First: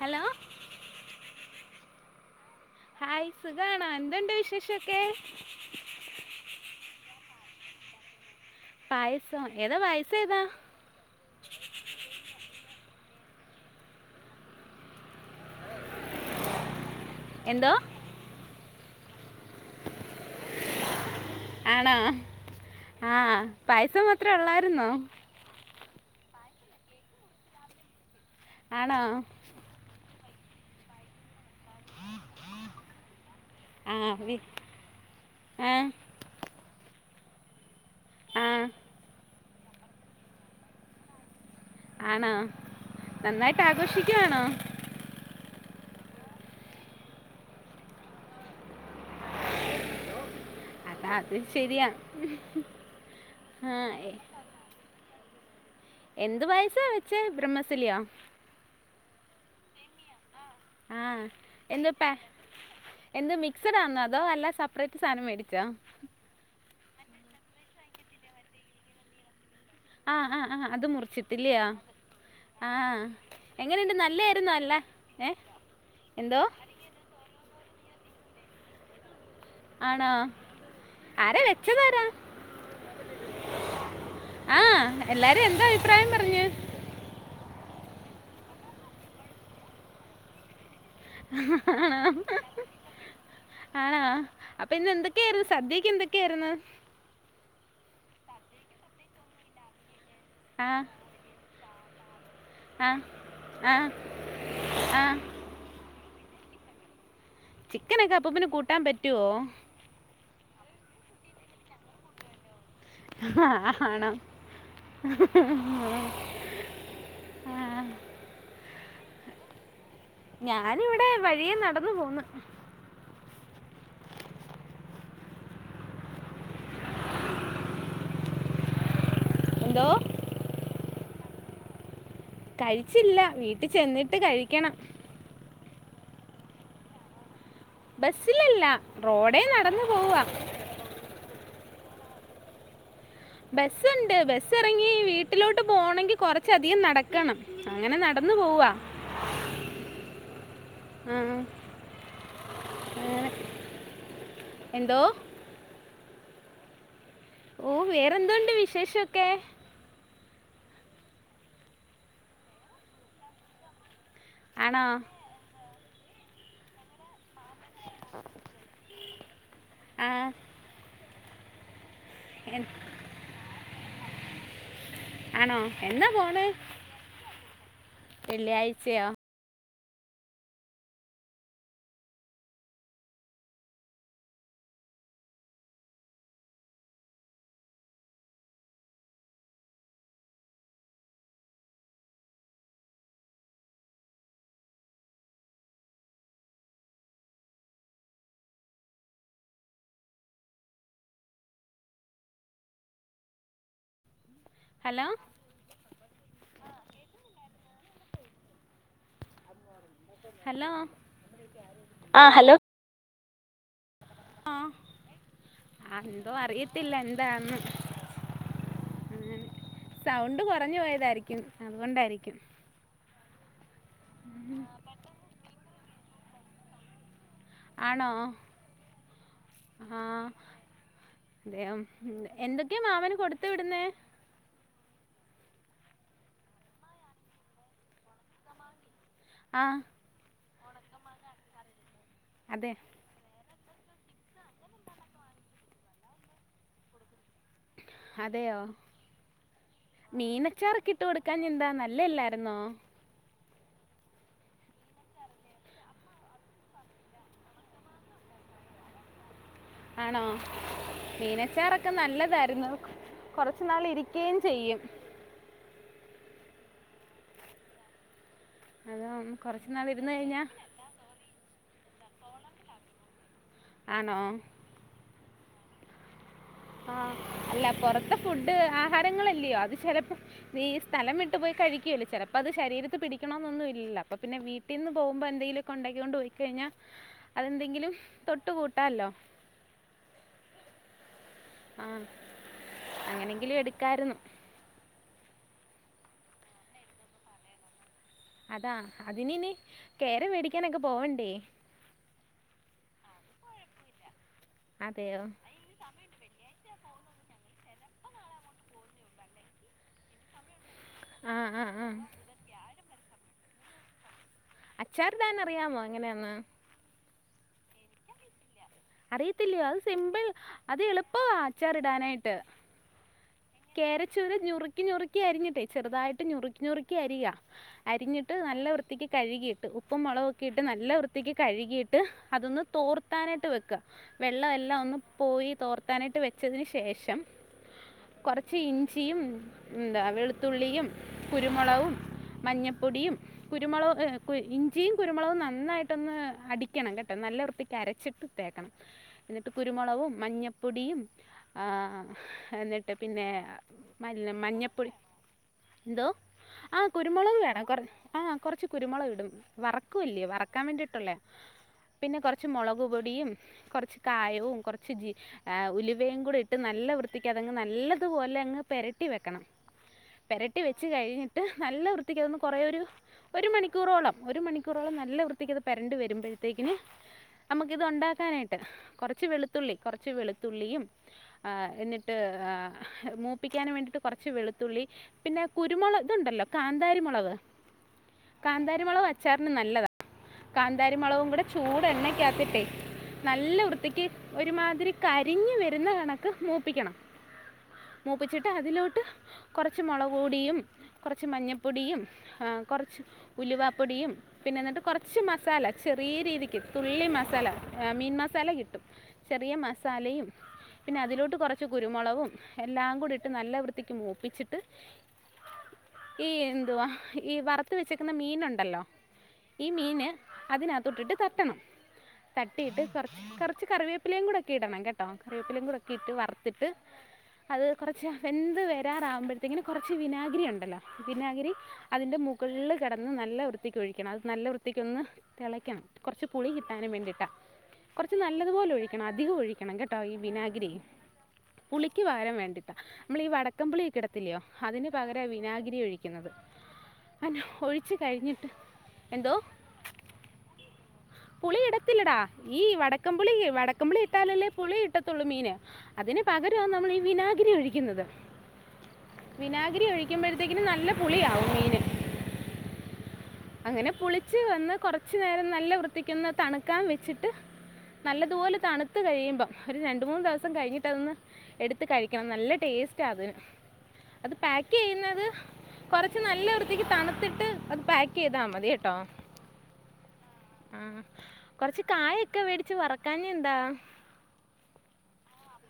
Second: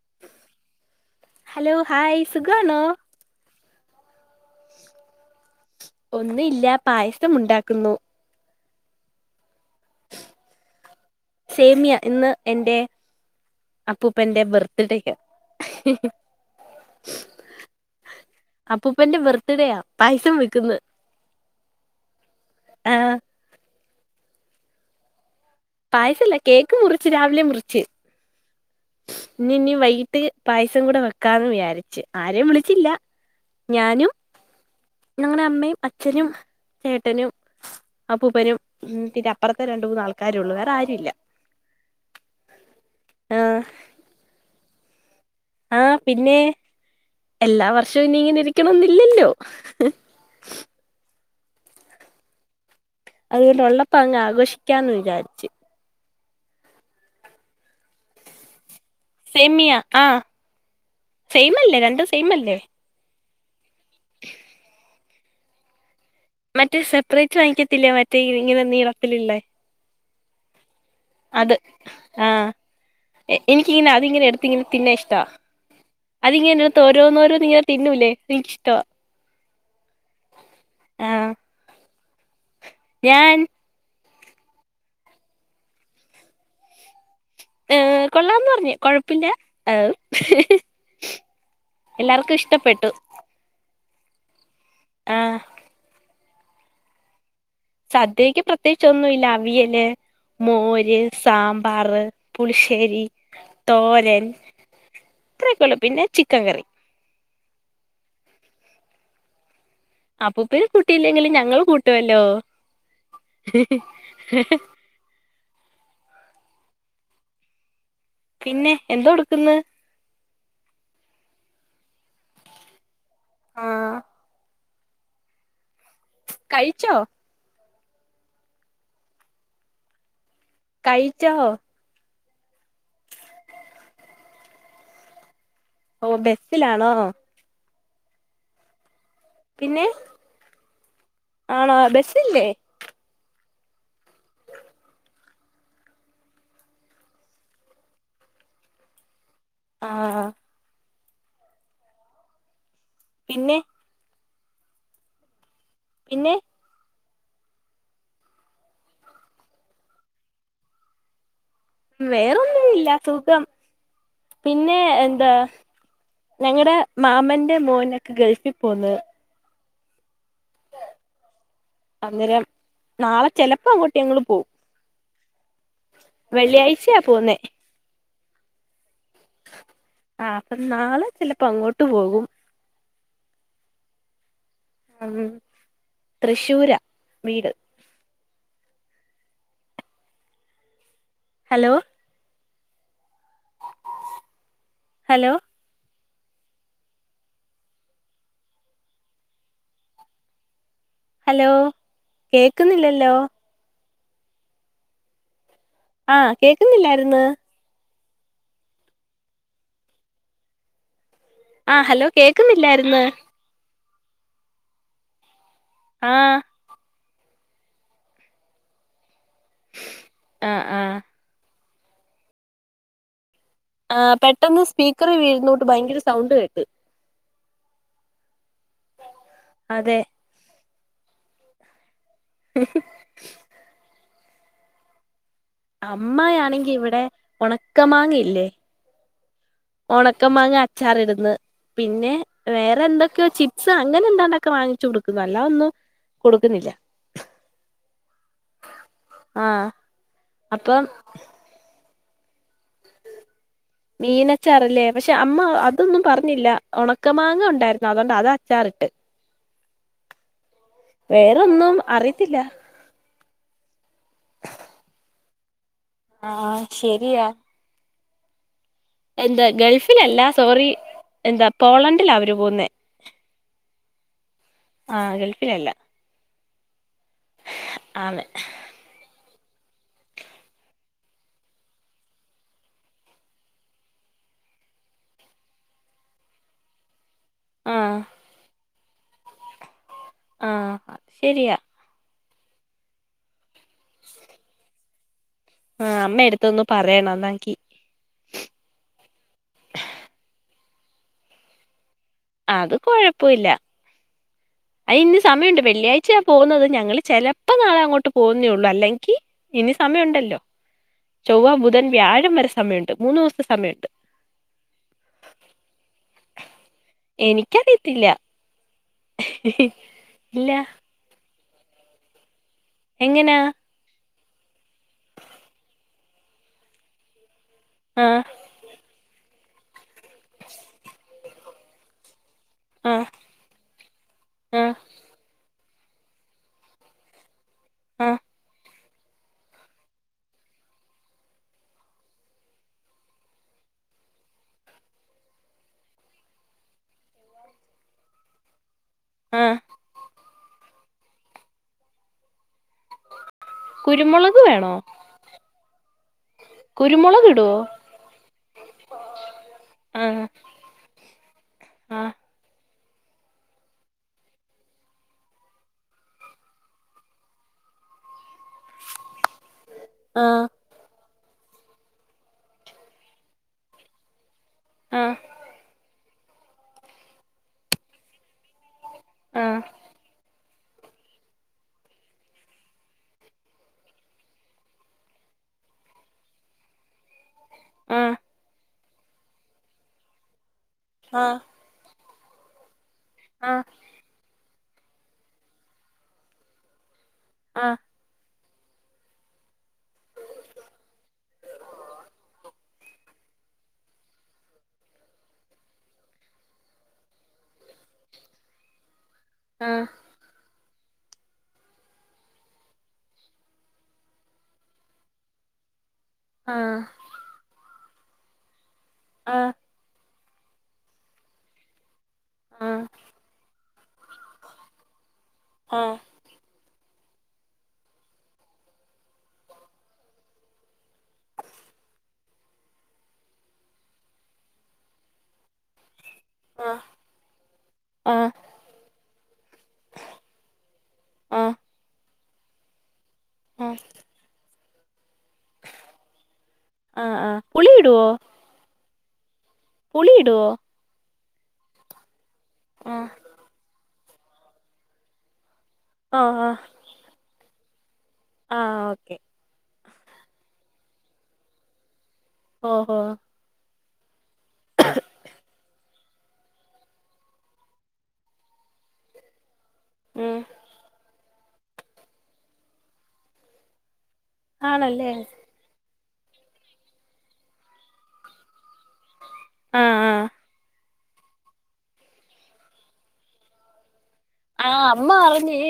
Hello hello hi സുഖം ആണോ? സുഖം ആണോ എന്തുണ്ട് വിശേഷൊക്കെ? മുണ്ടാക്കുന്നു. പായസം ഏതാ പായസേതാ? എൻ്റെ അപ്പൂപ്പന്റെ ബർത്ത്ഡേക്ക് ഹ ഹ. എന്തോ? അപ്പൂപ്പന്റെ ബർത്ത്ഡേയാ പായസം വെക്കുന്നു. ആണോ ആ പായസം മാത്രേ ഉള്ളായിരുന്നോ? പായസല്ല കേക്ക് മുറിച്ച് രാവിലെ മുറിച്ച്. ആണോ ഇനി ഇനി വൈകിട്ട് പായസം കൂടെ വെക്കാന്ന് വിചാരി ച്ചെ ആരെയും വിളിച്ചില്ല ആ ഞാനും വി- ഞങ്ങളുടെ ആ അമ്മയും അച്ഛനും ചേട്ടനും ആ അപ്പൂപ്പനും അപ്പറത്തെ രണ്ട മൂന്നാൾക്കാരള്ളൂ വേറെ ആരും ഇല്ല. ആണോ ആ നന്നായിട്ട് ആഘോഷിക്കയാണോ? ആ പിന്നെ എല്ലാ വർഷവും ഇനി ഇങ്ങനെ ഇരിക്കണന്നില്ലല്ലോ. അതാ അത് ശരിയാ. അതുകൊണ്ട് ആ ഉള്ളപ്പ എ- അങ്ങ് ആഘോഷിക്കാന്ന് വിചാരിച്ചു. എന്ത് പയസ വെച്ചേ ബ്രഹ്മസലിയാ? സേമിയാ ആ സൈമല്ലേ എന്ത് രണ്ടും പാ സെമല്ലേ? എന്ത് മിക്സഡ ആന്നോ അതോ എല്ലാ സെപ്പറേറ്റ് സാധനം മേടിച്ചോ? മറ്റേ സെപ്പറേറ്റ് വാങ്ങിക്കത്തില്ല മറ്റേ ഇങ്ങനെ നീളത്തിലില്ലേ ആ ആ ആ അത് മുറിച്ചിട്ടില്ലയോ ആഹ് ആ എ എനിക്കിങ്ങനെ എങ്ങനെുണ്ട് അതിങ്ങനെ നല്ലായിരുന്നു എടുത്തിങ്ങനെ അല്ല തിന്നാൻ ഇഷ്ടാ ഏ? എന്തോ അതിങ്ങനെ ഇത്ത് ഓരോന്ന ഓരോ നിങ്ങനെ തിന്നൂല്ലേ നിക്ക്ഷ്ടവാ. ആണോ ആരാ വെച്ചതരാ? ഞാൻ ആ എല്ലാരും എന്താ അഭിപ്രായം പറഞ്ഞ്? കൊള്ളാന്ന് പറഞ്ഞു കൊഴപ്പില്ലാ അം എല്ലാർക്കും ഇഷ്ടപ്പെട്ടു. ആണാ അപ്പൊ ഇന്ന് ആഹ് എന്തൊക്കെയായിരുന്നു സദ്യക്ക് എന്തൊക്കെയായിരുന്നു? സദ്യക്ക് പ്രത്യേകിച്ച ഒന്നുംല്ല അവിയല് ആഹ് മോര് സാമ്പാർ ആഹ് പുളിശ്ശേരി ആഹ് തോരൻ ആഹ് അത്രൊക്കെയള്ള പിന്നെ ചി ക്കകറി ചിക്കനൊക്കെ അപ്പപ്പന് കൂട്ടാൻ പറ്റുവോ? അപ്പൂപ്പൻ കൂട്ടിയില്ലെങ്കില് ഞങ്ങൾ കൂട്ടുവല്ലോ ആഹ ആണോ? പിന്നെ എന്തോ എടുക്കന്ന്? ഞാന് ഇവിടെ വഴിയെ നടന്നു പോന്ന്. ആഹ് കഴിച്ചോ? എന്തോ കഴിച്ചോ? കഴിച്ചില്ല വീട്ടിൽ ചെന്നിട്ട് കഴിക്കണം. ഓ ബസ്സിലാണോ? ബസ്സിലല്ല റോഡേ നടന്നു പിന്നെ പോവാ. ആണോ ബസ്സ് ഇല്ലേ. ബസ്സ് ഉണ്ട് ബസ്സ് ഇറങ്ങി വീട്ടിലോട്ട് പോണങ്കി കൊറച്ചധികം നടക്കണം. അങ്ങനെ നടന്ന ഇന്ന് പോവാ. ആഹാ. മ് പിന്നെ. എന്തോ. പിന്നെ. ഓ വേറെന്തുണ്ട് വിശേഷൊക്കെ. വേറൊന്നും ഇല്ല സുഖം. പിന്നെ ആണോ എന്താ? ഞങ്ങളടെ മാമന്റെ മോനൊക്കെ ഗൾഫിൽ പോന്ന്. ആഹ്. അന്നേരം എൻ- നാളെ ചെലപ്പോ അങ്ങോട്ട് ഞങ്ങൾ പോവും. ആണോ എന്നാ പോണ് വെള്ളിയാഴ്ചയാ പോവുന്നെ. വെള്ളിയാഴ്ചയോ? ആ അപ്പൊ നാളെ ചിലപ്പോ അങ്ങോട്ട് പോകും. മ്മ് തൃശ്ശൂരാ വീട്. ഹലോ. ഹലോ. ഹലോ കേക്കുന്നില്ലല്ലോ. ഹലോ. ആഹ് കേക്കുന്നില്ലായിര്ന്ന്. ഹലോ. ആ ഹലോ കേക്കുന്നില്ലായിര്ന്ന്. ആഹ് എന്തോ ആഹ് അറിയത്തില്ല എന്താന്ന്. മ് സൗണ്ട് ആഹ് കുറഞ്ഞു ആഹ് പോയതായിരിക്കും അതുകൊണ്ടായിരിക്കും. ആ പെട്ടെന്ന് സ്പീക്കർ വീഴുന്നോട്ട് ഭയങ്കര സൗണ്ട് കേട്ട്. ആണോ. അതെ. ആ അതെയോ എന്തൊക്കെയാ മാമന് കൊടുത്തു വിടുന്നേ. അമ്മയാണെങ്കി ഇവിടെ ഉണക്കമാങ്ങയില്ലേ. ആ ഉണക്ക മാങ്ങ അച്ചാർ ഇടുന്ന്. പിന്നെ അതെ വേറെ എന്തൊക്കെയോ ചി സ അങ്ങനെ എന്താണ്ടൊക്കെ വാങ്ങിച്ചു കൊടുക്കുന്നു അല്ല ഒന്നും കൊടുക്കുന്നില്ല. അതെയോ ആഹ് അപ്പം മീനച്ചാറോക്കെ ഇട്ട് കൊടുക്കാഞ്ഞെന്താ നല്ല. ഇല്ല ഇല്ലായിരുന്നോ. മീനച്ചാറല്ലേ പക്ഷെ അമ്മ അതൊന്നും പറഞ്ഞില്ല. ഉണക്ക മാങ്ങ ഉണ്ടായിരുന്നു അതുകൊണ്ട് അത് അച്ചാർ. ഇട്ട്. ആണോ മീനച്ചാറൊക്കെ അറിയത്തില്ല നല്ലതായിരുന്നു. കുറച്ചു നാൾ ഇരിക്കയും ചെയ്യും. ആ ശരിയാ. അത് എന്താ കുറച്ച് നാൾ ഇരുന്ന് ഗൾഫിലല്ല കഴിഞ്ഞാൽ സോറി എന്താ പോളണ്ടിലാ അവര് പോകുന്നേ. ആണോ. ആ ഗൾഫിലല്ല. ആ അല്ല പൊറത്തെ ആണ് ഫുഡ് ആഹാരങ്ങൾ. ല്ല്യോ അത് ചിലപ്പോ നീ സ്ഥലം വിട്ട് പോയി കഴിക്കല്ലേ ചിലപ്പോ അത് ശരീരത്ത് പിടിക്കണന്നൊന്നുല്ല്യ അപ്പൊ പിന്നെ. വീട്ടിന്ന് പോകുമ്പോ എന്തെങ്കിലുക്കെ ഉണ്ടാക്ക്യോണ്ട് പോയി കഴിഞ്ഞാൽ. അതെന്തെങ്കിലും ആഹ് തൊട്ട് കൂട്ടാല്ലോ. ആ അത് ശരിയാ. അങ്ങനെങ്കിലും എടുക്കായിരുന്നു. ആ അമ്മ എടുത്തൊന്നു പറയണം ന്ന എന്കി. അതാ അതിനിനി കയറി മേടിക്കാനൊക്കെ പോവണ്ടേ.. അത് കൊഴപ്പോല്ല്യാ. അയിന് അതെയോ സമയമുണ്ട് വെള്ളിയാഴ്ച പോകുന്നത് ഞങ്ങള് ചെലപ്പോ നാളെ അങ്ങോട്ട് പോവുന്നേള്ളു അല്ലെങ്കി ഇനി സമയണ്ടല്ലോ. ആഹ് ചൊവ്വ ആഹ് ബുധൻ ആഹ് വ്യാഴം വരെ സമയണ്ട് മൂന്നു ദിവസത്തെ സമയണ്ട്. അച്ചാറിടാൻ അറിയാമോ എങ്ങനെയാന്ന്. എനിക്കറിയത്തില്ല. അറിയത്തില്ലയോ അത് സിമ്പിൾ ഇല്ല അത് എളുപ്പവാ അച്ചാർ ഇടാനായിട്ട്. എങ്ങനാ ചെറു നുറുക്കി നുറുക്കി അരിഞ്ഞിട്ടെ ചെറുതായിട്ട് നുറുക്കി നുറുക്കി അരിയാ ആഹ് അരിഞ്ഞിട്ട് നല്ല വൃത്തിക്ക് കഴുകിയിട്ട് ഉപ്പും മുളകൊക്കിയിട്ട് നല്ല വൃത്തിക്ക് കഴുകിയിട്ട് അതൊന്ന് ആഹ് തോർത്താനായിട്ട് വയ്ക്ക ആഹ് വെള്ളമെല്ലാം ഒന്ന് പോയി തോർത്താനായിട്ട് വെച്ചതിന് ശേഷം. ആഹ് കൊറച്ച് ഇഞ്ചിയും എന്താ വെളുത്തുള്ളിയും കുരുമുളകും. മഞ്ഞപ്പൊടിയും കുരുമുളക് ഇഞ്ചിയും കുരുമുളകും നന്നായിട്ടൊന്ന് അടിക്കണം കെട്ടോ എന്ന നല്ല വൃത്തിക്ക് അരച്ചിട്ട് തേക്കണം എന്നിട്ട് ആഹ് കുരുമുളകും മഞ്ഞപൊ പൊടിയും ആ എന്നിട്ട് പിന്നെ കുരുമുളക് വേണോ. ന്തോ ആ കുരുമുളക് വേണം കൊ ആ കൊറച്ച് കുരുമുളക് ഇടും വറക്കുംല്ലേ ആഹ് വറക്കാൻ വേണ്ടിട്ടുള്ളേ. ആഹ് പിന്നെ കൊറച്ച് മുളക് ടിയും കുറച്ച് കായവും കുറച്ച് ജീ ഏ ഉലുവയുംകൂടി ഇട്ട് നല്ല വൃത്തിക്ക് നല്ല തുപോലെ അങ്ങ് പെരട്ടി വെക്കണം. പെരട്ടി വെച്ച് കഴിഞ്ഞിട്ട് നല്ല വൃത്തിക്കന്ന് കുറേ ഒരു മണിക്കൂറോളം ഒരു മണിക്കൂറോളം ആഹ് നല്ല വൃത്തിക്കത് പേരെണ്ട് വരുമ്പോഴത്തേക്കിന് നമുക്ക് ഇത് ഉണ്ടാക്കാനായിട്ട് കൊറച്ച് ആഹ് വെളുത്തുള്ളി കൊറച്ച് വെളുത്തുള്ളിയും ആ എന്നിട്ട് ആ മൂപ്പിക്കൻ വേണ്ടിട്ട് കൊറച്ച് വെളുത്തുള്ളി പിന്നെ കുരുമുളക് ഇതു ണ്ടല്ലോ കാന്താരി മുളക് ആഹ് കാന്താരിമുളക് അച്ചാറിന് നല്ലതാണ് കാന്താരിമുളകവും ആഹ് കൂടെ ചൂട്ണ്ണ കസ പേ [unintelligible] നല്ല ആഹ് വൃത്തിക്ക് ഒരുമാതിരി കരിഞ്ഞ് വരുന്ന കണക്ക് മൂപ്പിക്കണം ആഹ് മൂപ്പിച്ചിട് അതില്ലോട്ട് കൊറച്ച് മുളകുപൊടിയും കൊറച്ചു മല്ലിപൊടിയും ഏ കൊറച്ച് കു ഉലുവപ്പൊടിയും പിന്നെ എന്നിട്ട് കൊറച്ച് മസാല ചെറിയ രീതിക്ക് തുള്ളി മസാല. മീൻ മസാല കിട്ടും ചെറിയ ആഹ് മസാലയും പിന്നെ അതിലോട്ട് കുറച്ച് കുരുമുളവും എല്ലാം കൂടി ഇട്ട് നല്ല വൃത്തിക്ക് മൂപ്പിച്ചിട്ട് ആഹ [inaudible] ഈ എന്തുവാ ഈ വറുത്ത വെച്ചക്കുന്ന മീനുണ്ടല്ലോ ആഹ് ആഹ് ഈ മീന് അതിനകത്ത് ഇട്ടിട്ട് തട്ടണം തട്ടിയിട്ട് ആഹ് കൊറച്ച് കൊറച്ച് കറിവേപ്പിലേയും കൂടെ ഒക്കെ ഇടണം കേ ട്ടോ ആഹ് ആഹ് കറിവേപ്പിലേകൂടെക്കിട്ട് വറത്തിട്ട് അത് കൊറച്ച് വെന്ത് വരാറാകുമ്പഴ്ത്തേക്കിനും കൊറച്ച് വിനാഗിരി ഒണ്ടല്ലോ വിനാഗിരി അതിന്റെ മൂ ഫുള്ള് കെടന്ന് നല്ല വൃത്തിക്ക് ഒഴിക്കണം അത് നല്ല വൃത്തിക്കൊന്ന് തെളയ്ക്കണം കൊർച്ച് പുളി ആഹ് കിട്ടാനും വേണ്ടി. കൊറച്ച് ആഹ് നല്ലതുപോലെ ഒഴിക്കണം അധികൊഴി ക്കണം കേട്ടോ ഈ വിനാഗിരി ആഹ് പുളിക്ക് പകരം വേണ്ടിട്ടാ നമ്മളി ആഹ് വടക്കൻപുളിക്കെടത്തില്ലയോ? അതിന് പകരാ വിനാഗിരി ഒഴിക്കുന്നത് ആഹ് ആഹ് അല്ലോ പുളി ഒഴിച്ചു ഇടുവോ കഴിഞ്ഞിട്ട് എന്തോ? പുളി ഇടുവോ പുളി ഇടത്തില്ലടാ ഈ ആഹ് വടക്കംമ്പുളി വടക്കംബുളി ഇട്ടാലല്ലേ പുളി കിട്ടത്തൊള്ളൂ മീന്. അതിന് ഓഹ് പകരാ ഓഹ് നമ്മളീ വിനാഗിരി ഒഴിക്കുന്നത്. ആഹ് ഓക്കെ വിനാഗിരി ഒഴിക്കുമ്പഴത്തേക്കിനും നല്ല പുളിയാവും മീനിന്. ഓഹോ. അങ്ങനെ പുളിച്ച് വന്ന് കൊറച്ച് നേരം നല്ല വൃ ത്തിക്കൊന്ന് തണുക്കാൻ വെച്ചിട്ട് നല്ലതുപോലെ തണുത്ത് കഴിയുമ്പം. ഒരു രണ്ട് മൂന്ന് ഉം ദിവസം കഴിഞ്ഞിട്ടതൊന്ന് എടുത്ത് കഴിക്കണം നല്ല ടേസ്റ്റാത്. അത് പാക്ക് ആണല്ലേ ചെയ്യുന്നത് കൊറച്ച് നല്ലവൃത്തിക്ക് തണുത്തിട്ട് അത് പാക്ക് ചെയ്താ മതി. ട്ടോ ആഹ് ആഹ് ഉം. കൊറച്ച് കായൊക്കെ വേടിച്ച് വറക്കാഞ്ഞെന്താ. ആ അമ്മ അറിഞ്ഞ്.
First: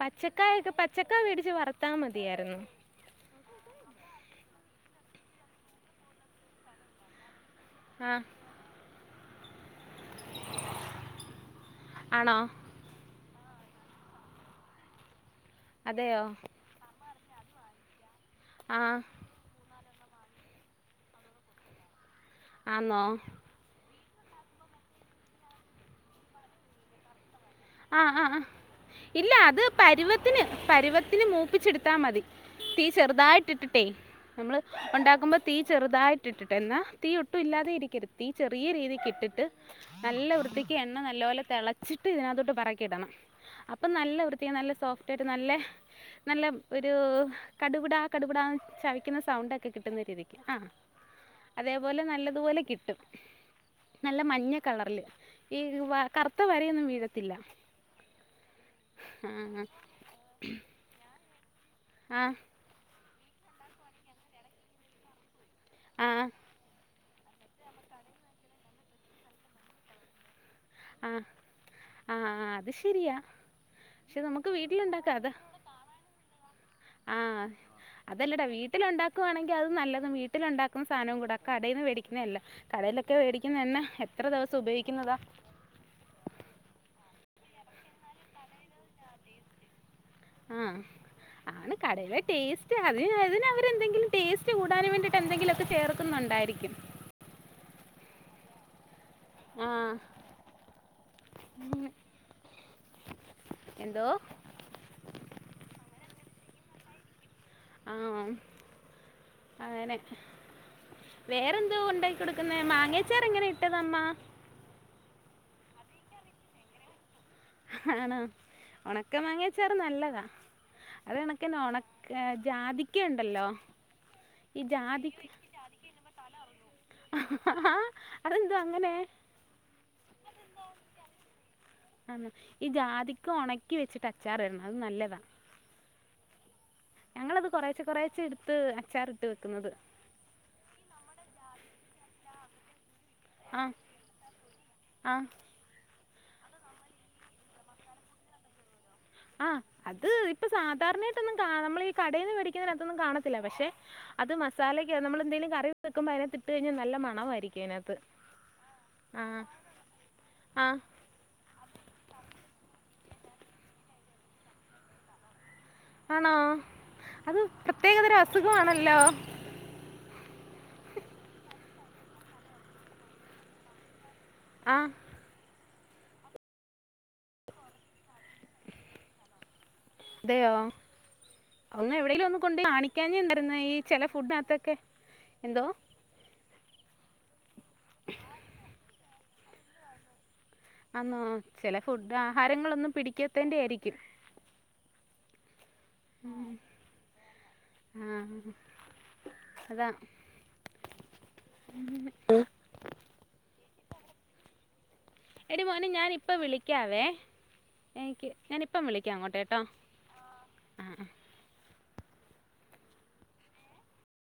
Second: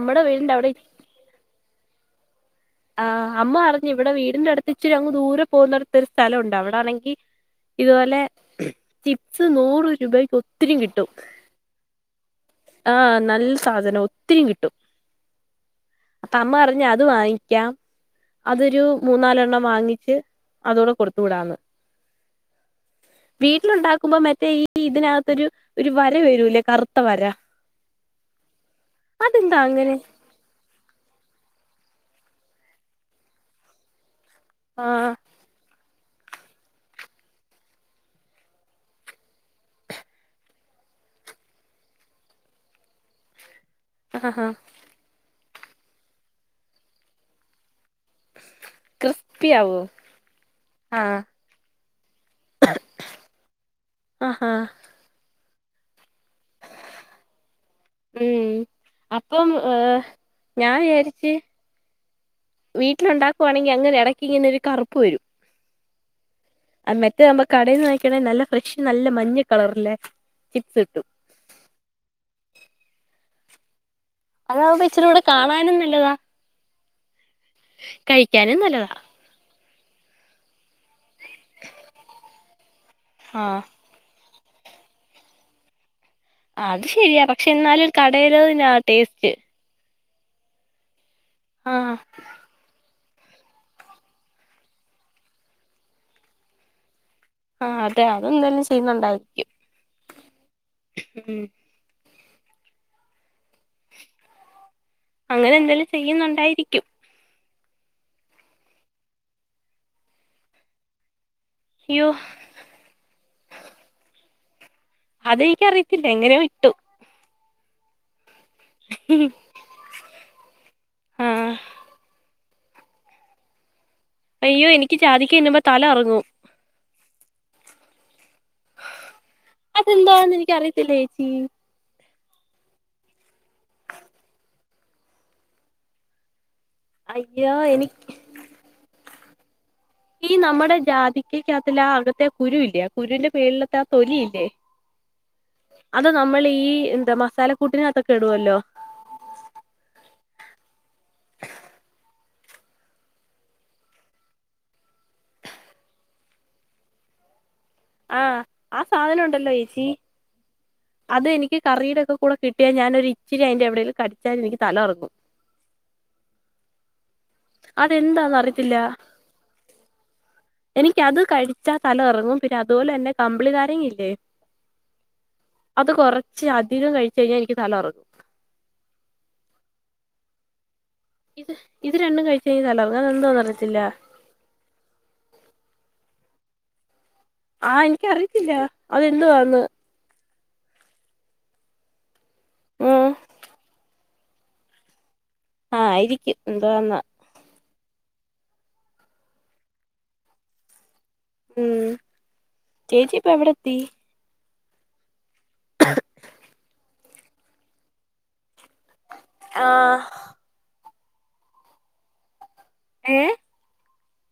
പച്ചക്കായക്കെ പച്ചക്കാ വേടിച്ച് വറത്താ മതിയാരുന്നു. ആ അമ്മ അറിഞ്ഞുവടെ വീടിന്റെ അടുത്ത് ഇച്ചിരങ്ങ് ദൂര പോന്നടുത്ത് ഒരു സ്ഥലൊണ്ടവിടാണെങ്കി. ആ ഇതുപോലെ ചിപ്സ് നൂറ് രൂപക്ക് ഒത്തിരി കിട്ടും ആണോ ആ നൽ സാധനം ഒത്തിരി കിട്ടും അതെയോ അമ്മറഞ്ഞ് അത് വാങ്ങിക്കാം. ആ അതൊരു മൂന്നാലെണ്ണം വാങ്ങിച്ച് അതൂടെ കൊടുത്തു വിടാന്ന്. ആന്നോ? ക്കുമ്പ മറ്റേ ഈ ഇതിനാത്തൊരു ഒരു വര വീഴുലേ കറുത്ത വര. ആ ആ ഇല്ല അതെന്താ അത് അങ്ങനെ പരുവത്തിന് പരുവത്തിന് മൂപ്പിച്ചെടു. ത്താ മതി തീ ചെറുതായിട്ടിട്ടിട്ടേ നമ്മള് ആഹ് ഒണ്ടാക്കുമ്പ തീ ചെറുതായി. ട്ടിട്ടിട്ട് എന്നാ തീ ഒട്ടുല്ലാതേം ഇരിക്കരുത് തീ ചെറിയ രീതിക്കിട്ടിട്ട് നല്ല വൃത്തിക്ക് എണ്ണ നല്ല ല്ലോലേ തെളച്ചിട്ടിതിനകത്തോട്ട് പെറക്കിയിടണം അപ്പം നല്ല വൃത്തി ആഹാ നല്ല സോഫ്റ്റായിട്ട് നല്ലെ. നല്ല ഒരു കടും. പുട കടുപുട ചവിക്കുന്ന ക്രിസ്പി സൗണ്ടൊക്കെ ആവോ കിട്ടുന്ന രീതിക്ക് ആ. ആഹ് അതേപോലെ നല്ലതുപോലെ കിട്ടും നല്ല ആഹാ മഞ്ഞ കളറില്. ഈ വ കറത്ത വരയൊന്നും വീഴരത് ഉം അപ്പം ആഹ് ഏ ഞാൻ വിയാരിച്ച് ആ ട്ടിലൊണ്ടാക്കുവാണെങ്കി അങ്ങനെ എടക്കിങ്ങനൊരു കറപ്പ്‌ വരും. ആ അ മെറ്റേതാമ്പ കടെന്ന് വാങ്ങിക്കണ നല്ല ഫ്രഷ് നല്ല മഞ്ഞ കളറല്ലേ? ആ ആ ആ അത് ശരിയാ. പക്ഷെ നമുക്ക് അതാവമ്പ വീട്ടിലുണ്ടാക്കാം ഇച്ചിരൂടെ കാണാനും നല്ലതാ. ആ അതല്ലടാ കഴിക്കാനും നല്ലതാ വീട്ടിലൊണ്ടാക്കുവാണെങ്കി അത് നല്ലതും വീട്ടിലൊണ്ടാ ക്കും സാനോം കൂട കടെന്ന് വേടിക്കുന്നെല്ല കടയിലൊക്കെ ആഹ് വേടിക്കുന്ന എണ്ണ. എത്ര ദിവസം ഉപയോഗിക്കുന്നതാ. അത് ശരിയാ പക്ഷെ എന്നാലും കടെലിതിനാ ടേസ്റ്റ്. ആ ആണ് ആഹ് കടെലേ ടേസ്റ്റാ. അതിന് അതിനവരെന്തെങ്കിലും ടേസ്റ്റ് കൂടാനും വേണ്ടിട്ട് എന്തെങ്കിലൊക്കെ ചേർക്കുന്നുണ്ടായിരിക്കും. ആ അതെ അതെന്തേലും ചെയ്യുന്നുണ്ടാ ആ ഉം എന്തോ? അങ്ങനെ എന്തേലും ചെയ്യുന്നുണ്ടായിരിക്കും. ആ, അങ്ങനെ. വേറെന്തോ അയ്യോ ഉണ്ടാക്കി കൊടുക്കുന്നെ, മാങ്ങ അച്ചാർ എങ്ങനെ ഇട്ടത് അമ്മ. അതെനിക്ക് അറിയത്തില്ല എങ്ങനെയൊ ഇട്ടു ആണ. ഉണക്ക മാങ്ങയച്ചാറ് നല്ലതാ, ആ അതകണക്കന്നെ ഉണക്ക ജാതിക്കയുണ്ടാല്ലോ അയ്യോ എനിക്ക് ജാതിക്ക തിന്നുമ്പോ തല കറങ്ങും. ആഹ് ആ. അതെന്താണെന്ന് എനിക്ക് അറിയത്തില്ല ചേച്ചി. ഈ ജാതിക്ക ഉണക്കി വെച്ചിട്ട് അച്ചാർ ഇടണം അത് നല്ലതാ. ഞങ്ങളത് അയ്യോ കുറേച്ച എനിക്ക് കൊറേച്ച എടുത്ത് അച്ചാറിട്ട് വെക്കുന്നത്. ഈ നമ്മുടെ ജാതിക്ക അകത്തു, ആ അകത്തെ കുരുവില്ലേ. കുരുവിന്റെ മേളിൽത്തെ ആ തൊലിയില്ലേ. ആ അതാ നമ്മൾ ഈ എന്താ മസാല കൂട്ടിനകത്തൊക്കെ ഇടുവല്ലോ. ആഹ്, അത് ഇപ്പൊ സാധാരണയായിട്ടൊന്നും കാ നമ്മൾ ഈ കടയിൽന്ന് മേടിക്കുന്നതിനകത്തൊന്നും കാണത്തില്ല പക്ഷെ അത് മസാലക്ക നമ്മൾ എന്തെലും കറി വെക്കുമ്പോ അതിനകത്തു ഇട്ട് കിഞ്ഞാൽ നല്ല മണമായിരിക്കും. അതിനകത്ത് ആഹ ആ സാധനം ഉണ്ടല്ലോ ചേച്ചി ആ അത് എനിക്ക് കറീടെ ഒക്കെ കൂടെ കിട്ടിയാൽ ഞാനൊരു ഇച്ചിരി അതിന്റെ എവിടേലും കടിച്ചാലും എനിക്ക് തല ഉറങ്ങും ആണോ അത് പ്രത്യേകത തര അതെന്താന്ന് അറിയത്തില്ല അസുഖമാണല്ലോ എനിക്കത് കഴിച്ചാ തല കറങ്ങും പിന്നെ അതുപോലെന്നെ കമ്പിളിനാരങ്ങ ഇല്ലേ ആഹ അത് കൊറച്ച് അധികം കഴിച്ച് കഴിഞ്ഞാ എനിക്ക് തല കറങ്ങും അതെയോ? ഇത് ഇത് അങ് രണ്ടും എവിടെേലും ഒന്ന് കഴിച്ച് കൊണ്ട് കഴിഞ്ഞാ തലകറങ്ങും അതെന്തോന്ന് കാണിക്കാഞ്ഞെന്താരുന്നെ, ഈ അറിയത്തില്ല ചില ഫുഡിനകത്തൊക്കെ എന്തോ? ആഹ! എനിക്കറിയിത്തില്ല, അതെന്തുവാന്ന്? അന്നോ? ചില ഫുഡ് ആഹാരങ്ങളൊന്നും ഉം പിടിക്കത്തേന്റെ ആയിരിക്കും. ആഹ് ഇരിക്കും. എന്താവാന്നാ? ആ. അതാ ഉം. ചേച്ചി ഇപ്പൊ എവിടെ എത്തി? എടി മോനെ ഞാനിപ്പോ വിളിക്കാവേ എനിക്ക് ഞൻ ഇപ്പം വിളിക്കാം അങ്ങോട്ടെ ആഹ് ട്ടോ. ഏ